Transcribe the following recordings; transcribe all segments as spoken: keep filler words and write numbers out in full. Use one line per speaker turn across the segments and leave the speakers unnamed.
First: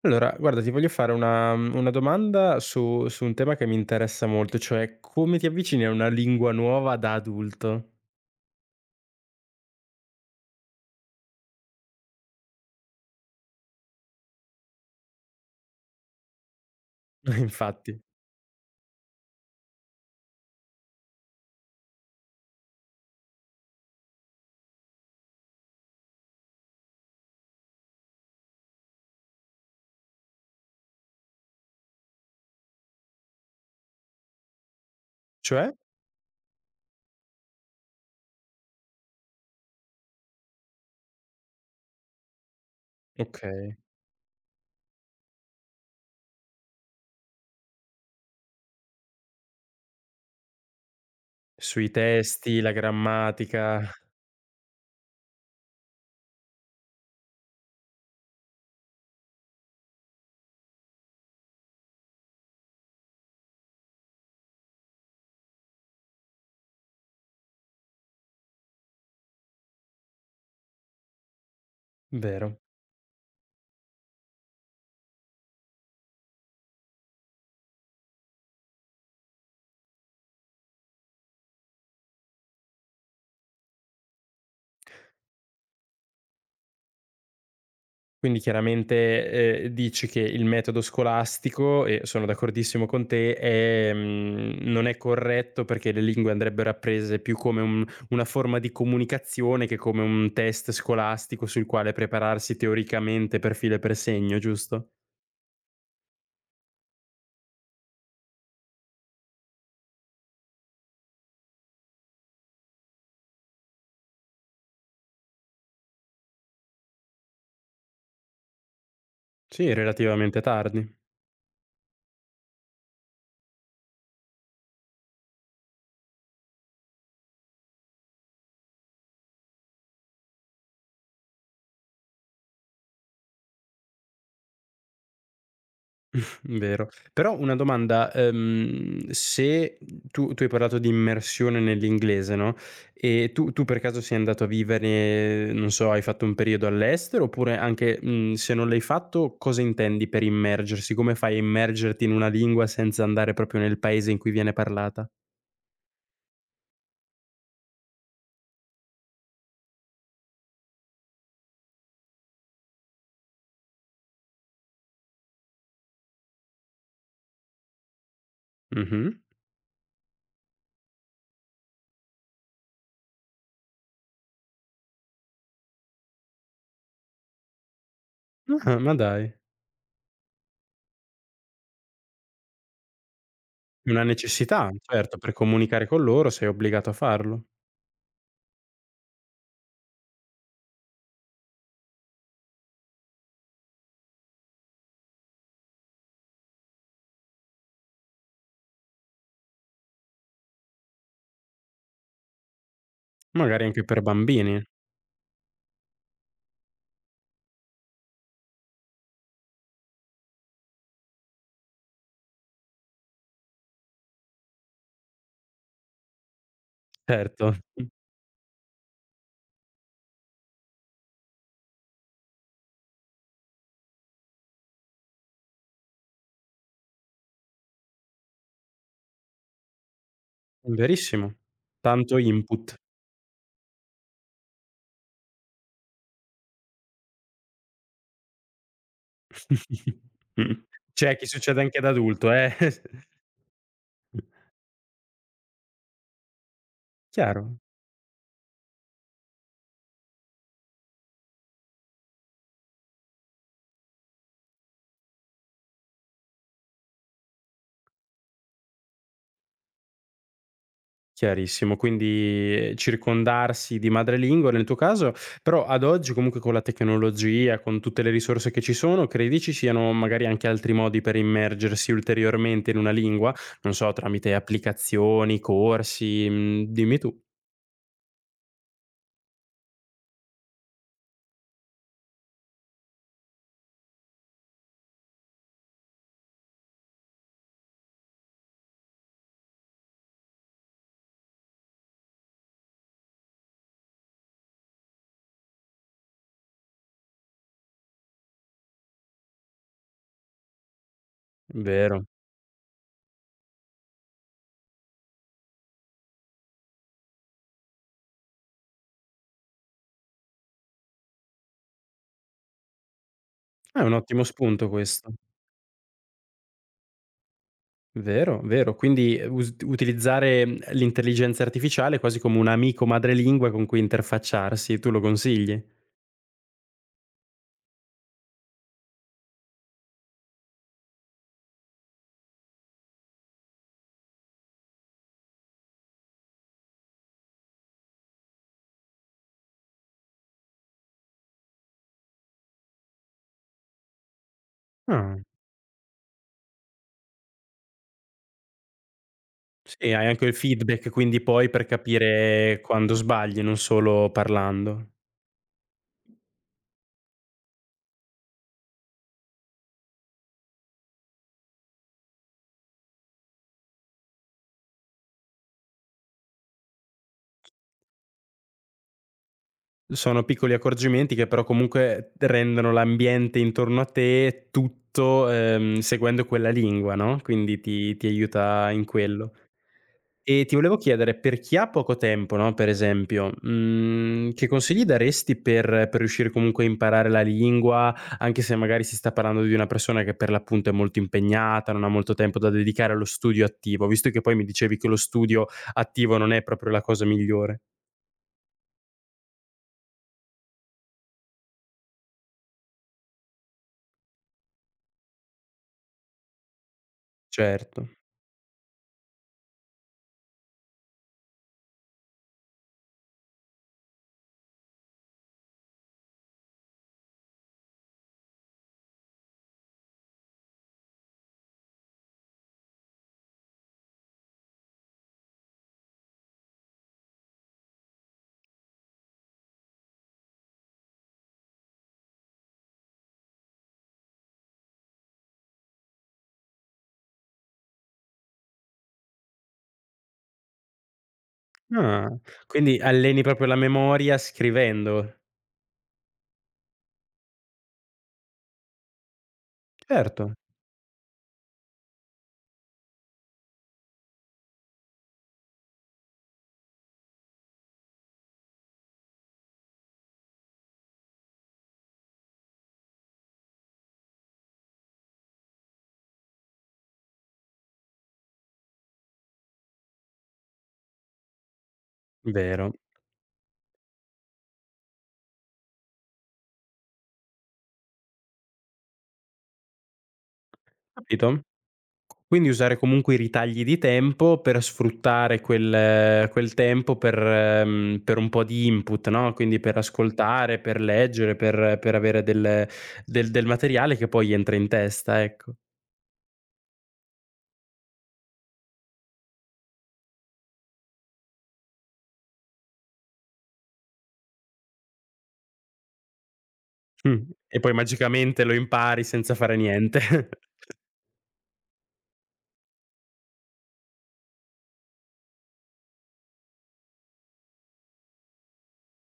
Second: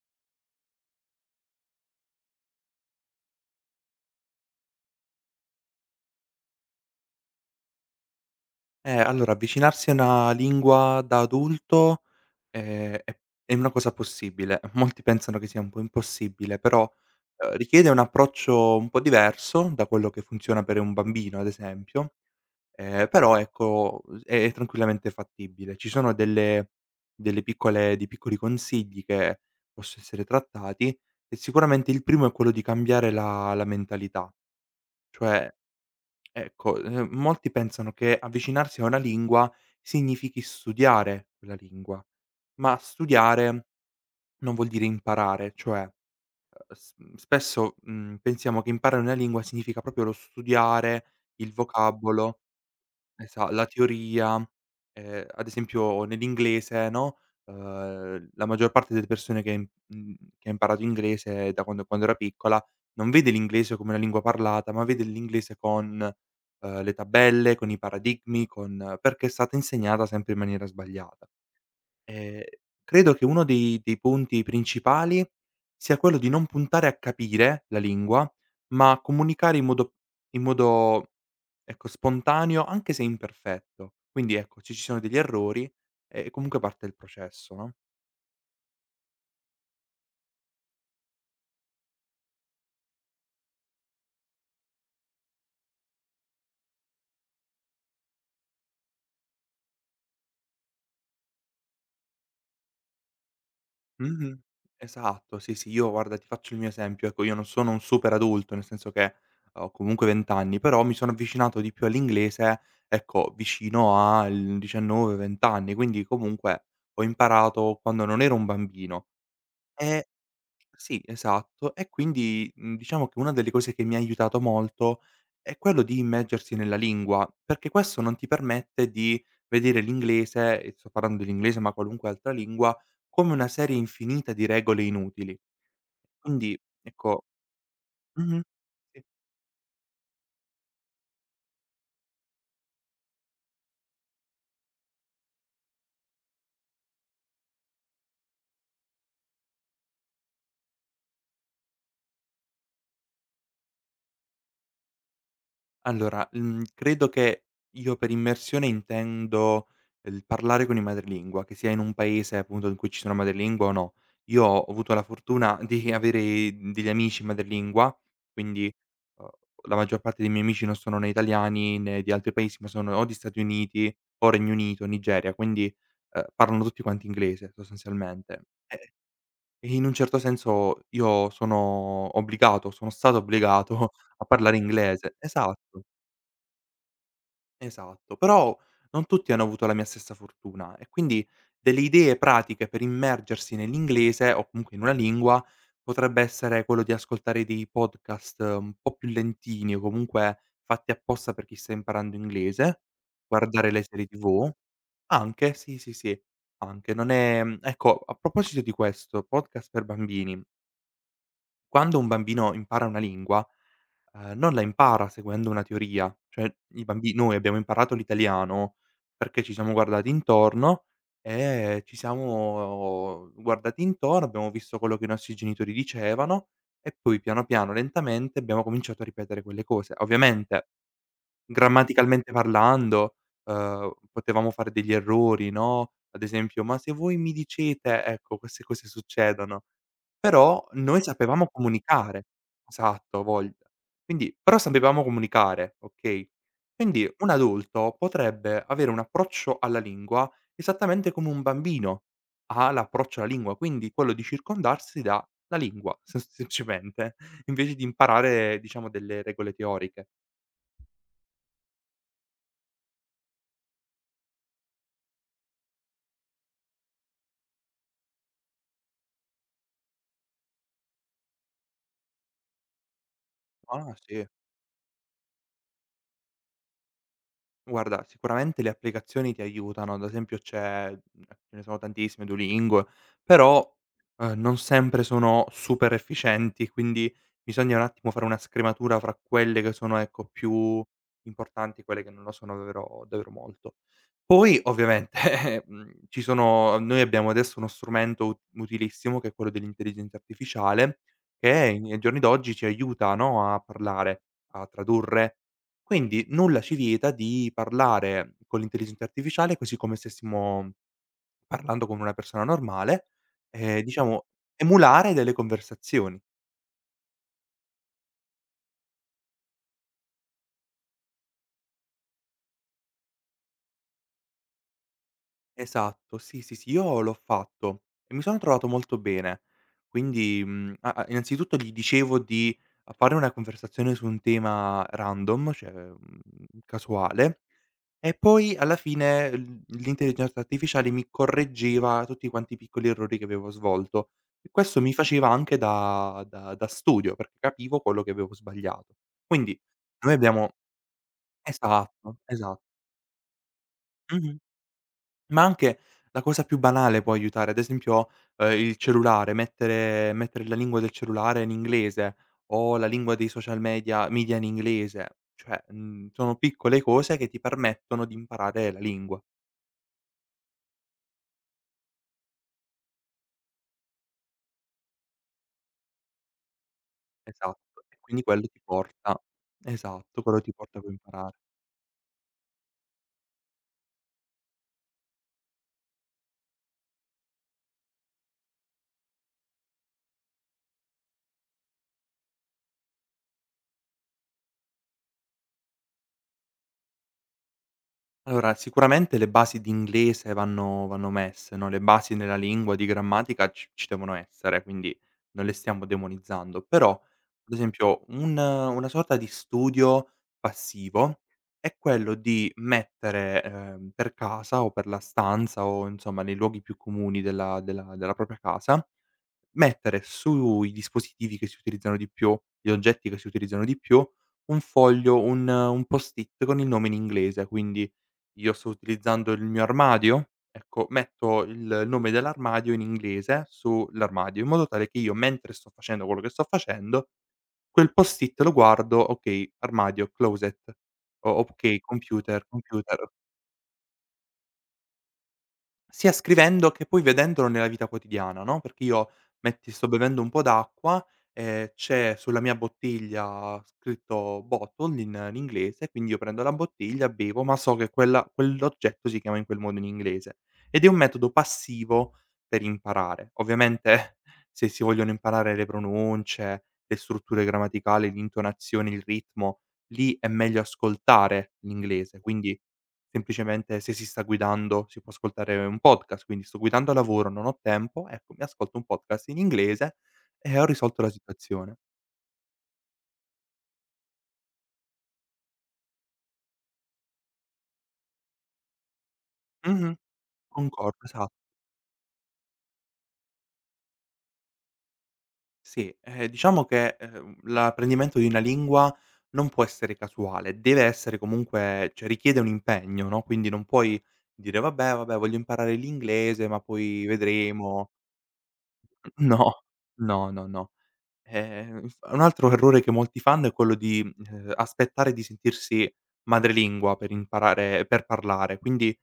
Allora, guarda, ti voglio fare una mhmm, una domanda su su un tema che mi interessa molto, cioè come ti avvicini a una lingua nuova da adulto?
Eh, allora avvicinarsi a una lingua da adulto, ehm, è è una cosa possibile. Molti pensano che sia un po' impossibile, però, ehm, richiede un
Infatti.
approccio un po' diverso da quello che funziona per un bambino, ad esempio, ehm, però ecco, uhm, è tranquillamente fattibile. Ci sono delle delle piccole dei piccoli consigli che posso essere trattati, e sicuramente il primo è quello di cambiare la la mentalità, cioè.
Cioè?
Ecco, ehm, molti pensano che avvicinarsi a una lingua significhi studiare quella lingua, ma studiare
Okay.
non vuol dire imparare. Cioè, ehm, s spesso mhmm, pensiamo che imparare una lingua significa proprio lo studiare, il
Sui
vocabolo.
testi, la
Esa La
grammatica.
teoria, ehm, ad esempio nell'inglese, no, uhm, la maggior parte delle persone che ha im mhmm, che ha imparato inglese da quando quando era piccola, non vede l'inglese come una lingua parlata, ma vede l'inglese con, uhm, le tabelle, con i paradigmi, con, perché è stata insegnata sempre in maniera sbagliata. Ehm,
Vero.
Credo che uno dei dei punti principali sia quello di non puntare a capire la lingua, ma a comunicare in modo in modo, ecco, spontaneo, anche se imperfetto. Quindi ecco, ci ci sono degli errori e comunque parte il processo, no.
Quindi chiaramente, ehm, dici che il metodo scolastico, e sono d'accordissimo con te, è mhmm, non è corretto perché le lingue andrebbero apprese più come un una forma di comunicazione che come un test scolastico sul quale prepararsi teoricamente per filo e per
Mh-mh.
segno, giusto?
Esatto, sì, sì, io guarda ti faccio il mio esempio, ecco, io non sono un super adulto, nel senso che ho comunque venti anni, però mi sono avvicinato di più all'inglese, ecco, vicino al diciannove, venti anni, quindi comunque ho imparato quando non ero un bambino.
Sì,
E
relativamente tardi.
Sì, esatto. E quindi, mhmm, diciamo che una delle cose che mi ha aiutato molto è quello di immergersi nella lingua, perché questo non ti permette di vedere l'inglese, e sto parlando dell'inglese, ma qualunque altra lingua, come una serie infinita di regole inutili. Quindi
Vero.
ecco.
Però una domanda,
Mh-mh. Sì.
ehm, se tu tu hai parlato di immersione nell'inglese, no, e tu tu per caso sei andato a vivere, non so, hai fatto un periodo all'estero oppure anche, mhmm, se non l'hai fatto, cosa intendi per immergersi? Come fai a immergerti in una lingua senza andare proprio nel paese in cui viene parlata?
Allora, mhmm, credo che io per immersione intendo il parlare con i madrelingua, che sia in un paese appunto in cui ci sono madrelingua o no. Io ho avuto la fortuna di avere degli amici madrelingua, quindi,
Mh-mh.
uhm, la maggior parte dei miei amici non sono né italiani né di altri paesi, ma sono o di Stati Uniti o Regno Unito, Nigeria, quindi, uhm, parlano tutti quanti inglese sostanzialmente.
Ah,
E
ma dai.
e in un certo senso io sono obbligato, sono stato obbligato
Una
a parlare
necessità,
inglese.
certo, per
Esatto.
comunicare con loro sei obbligato a farlo.
Esatto, però non tutti hanno avuto la mia stessa fortuna, e quindi delle idee pratiche per immergersi nell'inglese o comunque in una lingua potrebbe essere quello di ascoltare dei podcast, eh, un po' più lentini o comunque fatti apposta per chi sta imparando inglese,
Magari
guardare le
anche per
serie T V,
bambini.
anche, sì, sì, sì, anche. Non è, ecco, a proposito di questo, podcast per bambini, quando un bambino impara una lingua. Ehm, non la impara seguendo una teoria, cioè i bambi noi
Certo.
abbiamo imparato l'italiano perché ci siamo guardati intorno, e ci siamo guardati intorno, abbiamo visto quello che i nostri genitori dicevano, e poi piano piano, lentamente abbiamo cominciato a ripetere quelle cose. Ovviamente,
Mh, verissimo. Tanto
grammaticalmente
input.
parlando, uhm, potevamo fare degli errori, no, ad esempio: "Ma se voi mi dicete", ecco, queste cose succedono. Però noi
Cioè, che
sapevamo
succede anche ad
comunicare.
adulto, eh.
Esatto, ha voglia. Quindi però sapevamo comunicare, okay, quindi un
Chiaro,
adulto potrebbe avere un approccio alla lingua esattamente come un bambino ha l'approccio alla lingua, quindi quello di circondarsi dalla lingua, sem semplicemente, invece di imparare, diciamo, delle regole teoriche.
chiarissimo. Quindi circondarsi di madrelingua nel tuo caso, però ad oggi comunque con la tecnologia, con tutte le risorse che ci sono, credi ci siano magari anche altri modi per immergersi ulteriormente in una lingua? Non so,
Ah, sì.
tramite applicazioni, corsi, mhmm, dimmi tu.
Guarda, sicuramente le applicazioni ti aiutano, ad esempio c'è mhmm, ce ne sono tantissime, Duolingo, però, uhm, non sempre sono super efficienti, quindi bisogna un attimo fare una scrematura fra quelle che sono, ecco, più importanti e quelle che non lo sono davvero davvero molto. Poi ovviamente, mhmm, ci sono noi abbiamo adesso uno strumento ut utilissimo che è quello dell'intelligenza artificiale, che in ai
Vero.
giorni d'oggi ci aiuta, no, a parlare, a tradurre, quindi nulla ci vieta di parlare con l'intelligenza artificiale così come stessimo parlando con una persona normale, ehm,
Ah, è un ottimo
diciamo,
spunto
emulare
questo.
delle conversazioni.
Vero, vero. Quindi eh, us utilizzare, mhmm, l'intelligenza artificiale quasi come un amico madrelingua con cui interfacciarsi, tu lo consigli?
Esatto, sì, sì, sì, io l'ho fatto e mi sono trovato molto bene. Quindi, mhmm, a a innanzitutto gli dicevo di fare una conversazione su un tema random, cioè, mhmm, casuale. E poi alla fine l l'intelligenza artificiale mi correggeva tutti quanti i piccoli errori che avevo svolto, e questo mi
Ah,
faceva anche da da da studio, perché capivo quello che avevo sbagliato. Quindi
sì, hai
noi
anche il
abbiamo
feedback quindi poi per
esatto, esatto.
capire quando sbagli, non solo
Mh-mh.
parlando.
Ma anche la cosa più banale può aiutare, ad esempio, ehm, il cellulare, mettere mettere la lingua del cellulare in inglese, o la lingua dei social media media in inglese, cioè, mhmm, sono piccole cose che ti permettono di imparare la lingua.
Sono piccoli accorgimenti che però comunque rendono l'ambiente intorno a te tutto, ehm, seguendo quella lingua, no, quindi
Esatto,
ti
e
ti
quindi quello ti
aiuta in
porta
quello.
esatto, quello
E
ti
ti volevo
porta poi a
chiedere,
imparare.
per chi ha poco tempo, no, per esempio, mhmm, che consigli daresti per per riuscire comunque a imparare la lingua, anche se magari si sta parlando di una persona che per l'appunto è molto impegnata, non ha molto tempo da dedicare allo studio attivo, visto che poi mi dicevi che lo studio attivo non è proprio la cosa migliore.
Allora, sicuramente le basi di inglese vanno vanno messe, no, le basi nella lingua di grammatica c ci devono essere, quindi non le stiamo demonizzando, però ad
Certo.
esempio un una sorta di studio passivo è quello di mettere, ehm, per casa o per la stanza o insomma nei luoghi più comuni della della della propria casa, mettere sui dispositivi che si utilizzano di più, gli oggetti che si utilizzano di più, un foglio, un un post-it con il nome in inglese. Quindi io sto utilizzando il mio armadio, ecco, metto il nome dell'armadio in inglese sull'armadio, in modo tale che io, mentre sto facendo quello che sto facendo, quel post-it lo guardo: "Okay, armadio, closet", o okay,
Ah,
computer,
quindi
computer.
alleni proprio la memoria scrivendo.
Sia scrivendo che poi vedendolo nella vita quotidiana, no, perché io, metti, sto bevendo
Certo,
un po' d'acqua, ehm, c'è sulla mia bottiglia scritto bottle in in inglese, quindi io prendo la bottiglia, bevo, ma so che quella quell'oggetto si chiama in quel modo in inglese. Ed è un metodo passivo per imparare. Ovviamente, se si vogliono imparare le pronunce, le strutture grammaticali, l'intonazione, il ritmo, lì è meglio ascoltare l'inglese. Quindi
vero.
semplicemente, se si sta guidando, si può ascoltare un podcast. Quindi sto guidando a lavoro, non ho tempo, ecco mi ascolto un podcast in inglese e ho risolto la
Capito?
situazione.
Quindi usare comunque i ritagli di tempo per sfruttare quel quel tempo per mhmm, per un po' di input, no, quindi per
Mh-mh,
ascoltare, per
concordo,
leggere,
esatto.
per per avere del del del materiale che poi entra in testa, ecco.
Sì, ehm, diciamo che, ehm, l'apprendimento di una lingua non può essere casuale, deve essere comunque, cioè, richiede un impegno, no, quindi non puoi dire: "Vabbè, vabbè voglio imparare l'inglese, ma poi
Mh. E poi
vedremo".
magicamente lo impari senza fare
No,
niente.
no, no, no. Ehm, inf Un altro errore che molti fanno è quello di, ehm, aspettare di sentirsi madrelingua per imparare per parlare, quindi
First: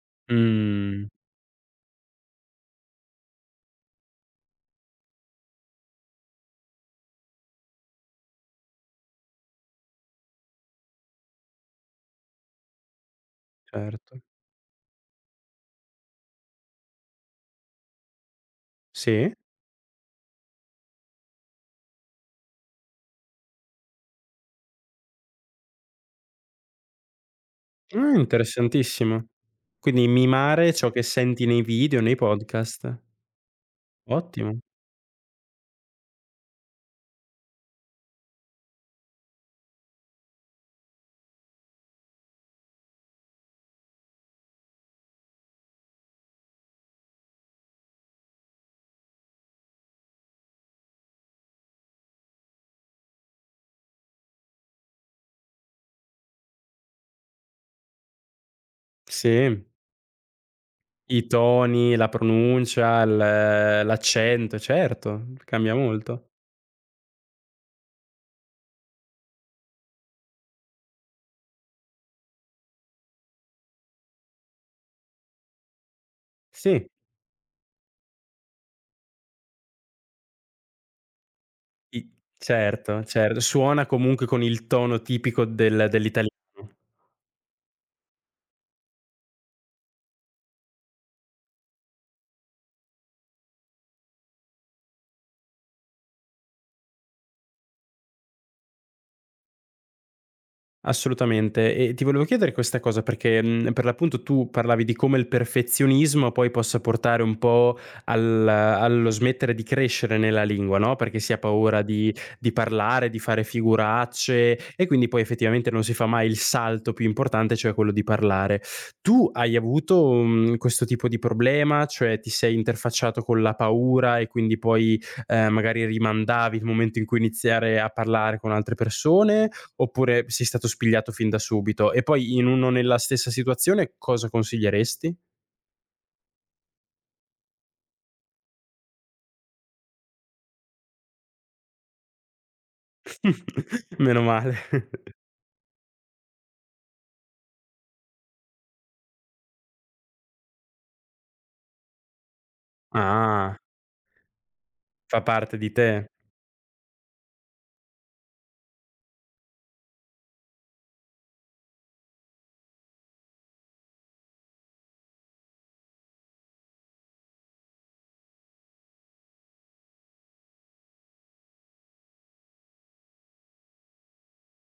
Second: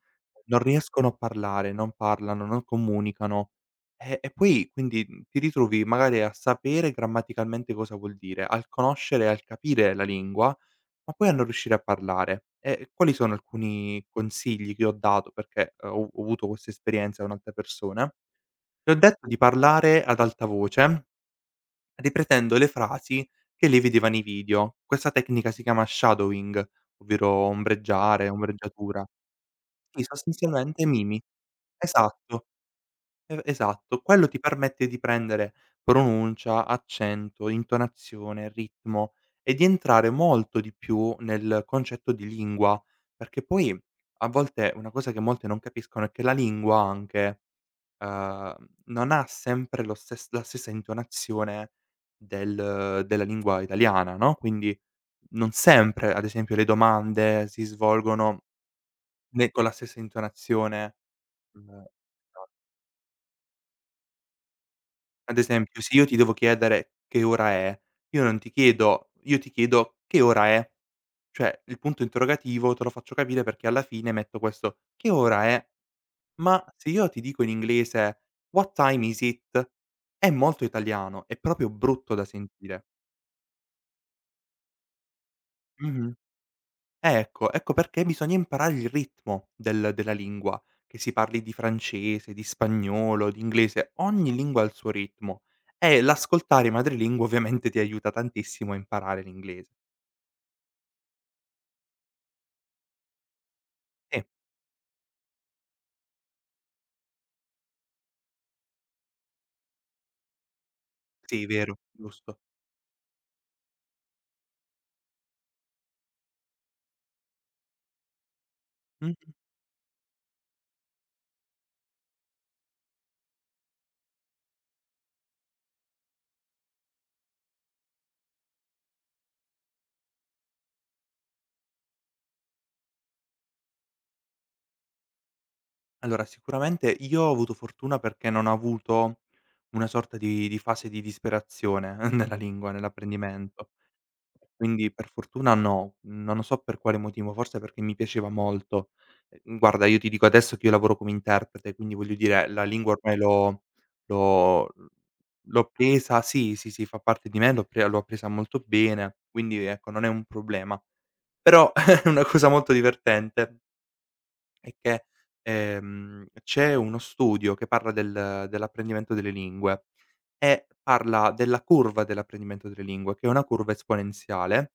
non
Mh,
riescono a parlare, non parlano, non comunicano, e e poi quindi, mhmm, ti ritrovi magari a sapere grammaticalmente cosa vuol dire, al conoscere e al capire la lingua, ma poi a non riuscire a parlare. E quali sono alcuni
certo.
consigli che ho dato, perché eh, ho ho avuto questa esperienza con altre persone? Le ho detto
Sì.
di parlare ad alta voce ripetendo le frasi che lei vedeva nei video. Questa tecnica si chiama shadowing, ovvero
Ah,
ombreggiare, ombreggiatura.
interessantissimo.
Sì,
Quindi mimare
sostanzialmente
ciò che
mimi.
senti nei video, nei
Esatto,
podcast.
e esatto. Quello ti
Ottimo.
permette di prendere pronuncia, accento, intonazione, ritmo, e di entrare molto di più nel concetto di lingua, perché poi a volte una cosa che molte non capiscono è che la lingua anche, uhm, non ha sempre lo stes la stessa intonazione del della lingua italiana, no, quindi non sempre, ad esempio, le domande si svolgono ne con
Sì.
la stessa intonazione,
I
uhm,
toni, la pronuncia, l l'accento, certo,
ad
cambia
esempio se io ti devo
molto.
chiedere: "Che ora è?" Io non ti chiedo, io ti chiedo: "Che ora è?" Cioè il punto interrogativo te lo faccio capire perché alla fine metto questo: "Che ora è?" Ma
Sì,
se io ti dico in inglese: "What time is it?" È molto italiano, è proprio
i
brutto da sentire.
certo, cer suona comunque con il tono tipico del
Mh-mh.
dell'italiano.
Eh, ecco, ecco perché bisogna imparare il ritmo del della lingua, che si parli di francese, di spagnolo, di inglese, ogni lingua ha il suo ritmo, e l'ascoltare i madrelingua ovviamente ti aiuta tantissimo a imparare l'inglese.
Assolutamente. E ti volevo chiedere questa cosa perché, mhmm, per
Sì,
l'appunto tu parlavi di come il perfezionismo poi possa portare un po' al allo smettere di crescere nella lingua, no, perché si ha
sì, vero,
paura di
giusto.
di parlare, di fare figuracce e quindi poi effettivamente non si fa mai il salto più importante, cioè quello di parlare.
Mh.
Tu hai avuto, mhmm, questo tipo di problema? Cioè ti sei interfacciato con la paura e quindi poi, ehm, magari rimandavi il momento in cui iniziare a parlare con altre persone, oppure sei stato spigliato fin da subito? E poi in uno nella stessa situazione cosa consiglieresti?
Allora, sicuramente io ho avuto fortuna perché non ho avuto una sorta di di fase di disperazione nella lingua, nell'apprendimento.
Meno male.
Quindi per fortuna no, non lo so per quale motivo, forse perché mi piaceva molto. Ehm, guarda, io ti dico adesso che io lavoro come interprete, quindi voglio dire la lingua ormai
Ah,
l'ho l'ho
fa parte
l'ho
di te.
presa, sì, sì, sì, fa parte di me, l'ho pre l'ho appresa molto bene, quindi ecco non è un problema. Però è una cosa molto divertente è che, ehm, c'è uno studio che parla del dell'apprendimento delle lingue e parla della curva dell'apprendimento delle lingue, che è una curva esponenziale.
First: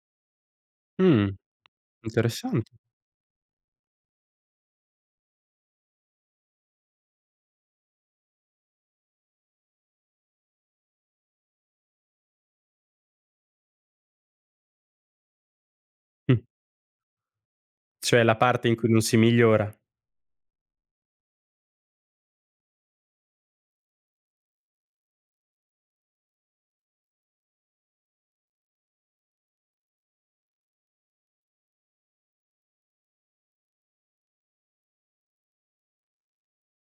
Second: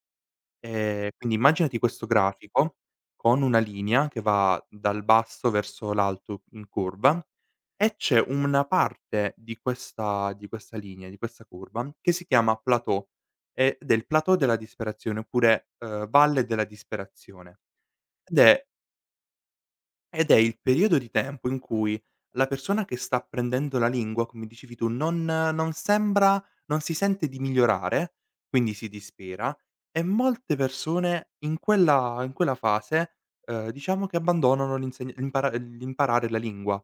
Ehm,
Mh,
quindi immaginati questo
interessante.
grafico con una linea che va dal basso verso l'alto in curva, e c'è una parte di questa di questa linea, di questa curva, che si chiama plateau, ed è il plateau della disperazione oppure, uhm,
Mh.
valle della disperazione,
Cioè
ed
la
è
parte in cui non si migliora.
ed è il periodo di tempo in cui la persona che sta apprendendo la lingua, come dicevi tu, non non sembra non si sente di migliorare, quindi si dispera, e molte persone in quella in quella fase, uhm, diciamo che abbandonano l'insegn l'impara l'imparare la lingua.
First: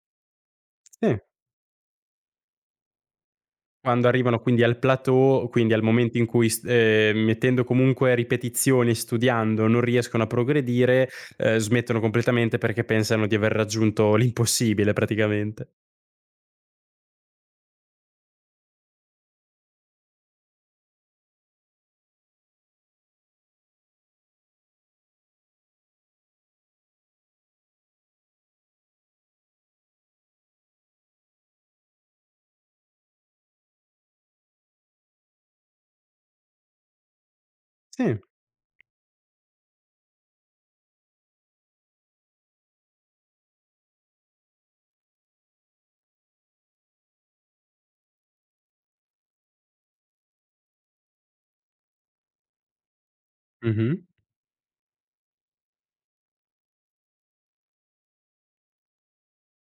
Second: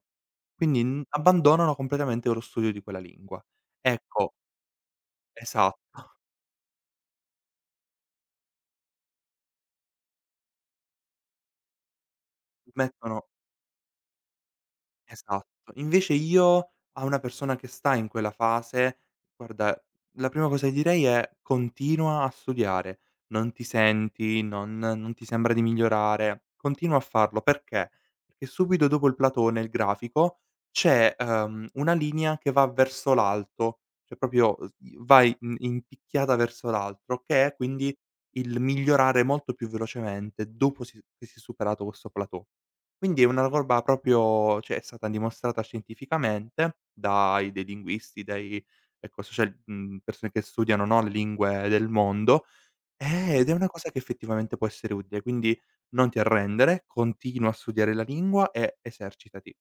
Quindi, mhmm,
Sì,
abbandonano completamente lo studio di quella lingua.
quando
Ecco,
arrivano quindi al plateau, quindi
esatto.
al momento in cui s ehm, mettendo comunque ripetizioni, studiando, non riescono a progredire, ehm, smettono completamente perché pensano
mettono
di aver raggiunto l'impossibile praticamente.
Esatto. Invece io, a una persona che sta in quella fase, guarda, la prima cosa che direi è: "Continua a studiare, non ti senti, non non ti sembra di migliorare, continua a farlo." Perché? Perché subito dopo il platò nel grafico c'è, ehm, una linea che va verso l'alto, cioè proprio, uhm, i vai in in picchiata verso l'altro, che è quindi
Sì.
il migliorare molto più velocemente dopo si che si è superato questo platò. Quindi è una roba proprio, cioè, è stata dimostrata scientificamente dai dei linguisti, dai ecco social mhmm, persone che studiano, no, le lingue del mondo, eh, ed è una cosa che
Mh-mh.
effettivamente può essere utile. Quindi non ti arrendere, continua a studiare la lingua e esercitati.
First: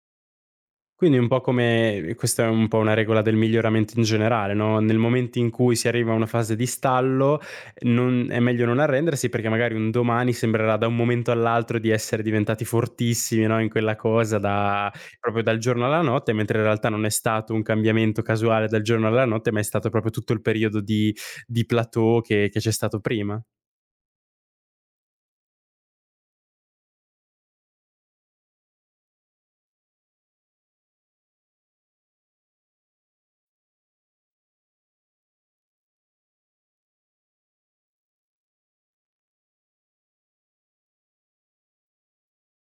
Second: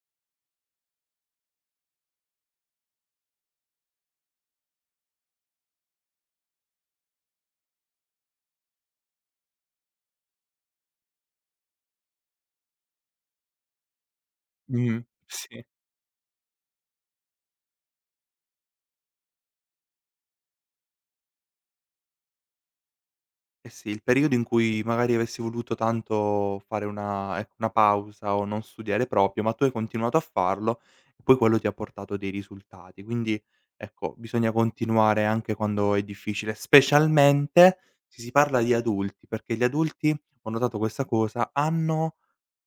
Quindi un po' come questa è un po' una regola del miglioramento in generale, no, nel momento in cui si arriva a una fase di stallo, non è meglio non arrendersi perché magari un domani sembrerà da un momento all'altro di essere diventati fortissimi, no, in quella cosa da
Mh-mh.
proprio dal
Sì.
giorno alla notte, mentre in realtà non è stato un cambiamento casuale dal giorno alla notte, ma è stato proprio tutto il periodo di di plateau che che c'è stato prima.
Eh sì, il periodo in cui magari avessi voluto tanto fare una ecco, una pausa o non studiare proprio, ma tu hai continuato a farlo e poi quello ti ha portato dei risultati. Quindi, ecco, bisogna continuare anche quando è difficile, specialmente se si parla di adulti, perché gli adulti, ho notato questa cosa, hanno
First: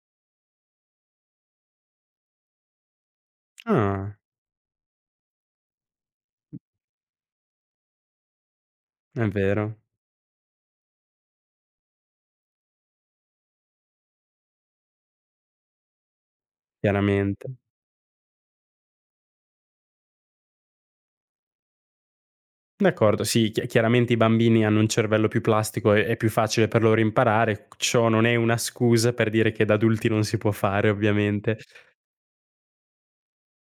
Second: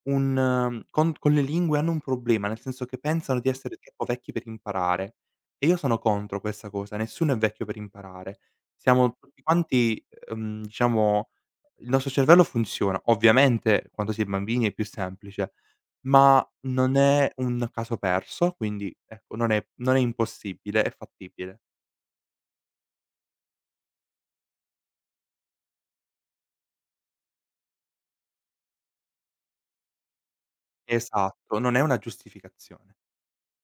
un ehm, con con le lingue hanno un problema, nel senso che pensano di essere troppo
Ah,
vecchi per imparare, e io sono contro questa cosa, nessuno è vecchio per imparare. Siamo
è
tutti
vero,
quanti, ehm, diciamo il nostro cervello funziona. Ovviamente quando si è bambini è più semplice, ma non è
chiaramente.
un caso perso, quindi ecco non è non è impossibile, è fattibile.
D'accordo, sì, chi chiaramente i bambini hanno un cervello più plastico e è più facile per loro imparare, ciò non è una scusa per dire che da adulti non si può fare
Esatto,
ovviamente.
non è una giustificazione.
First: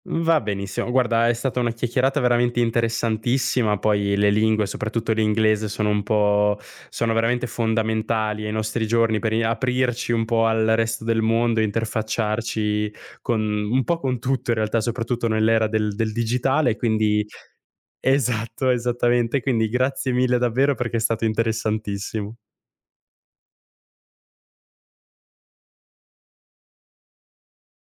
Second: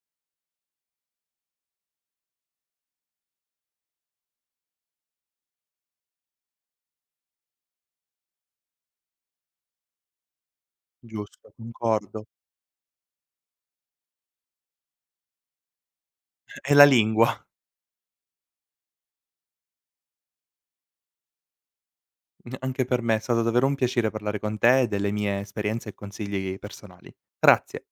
Va benissimo, guarda è stata una chiacchierata veramente interessantissima, poi le lingue, soprattutto l'inglese sono un po' sono veramente fondamentali ai nostri giorni per i aprirci un po' al resto del
Giusto,
mondo,
concordo.
interfacciarci con un po' con tutto in realtà, soprattutto nell'era del del
È
digitale,
la
quindi
lingua.
esatto, esattamente. Quindi grazie mille davvero perché è stato interessantissimo.
Mh, anche per me è stato davvero un piacere parlare con te delle mie esperienze e consigli personali. Grazie.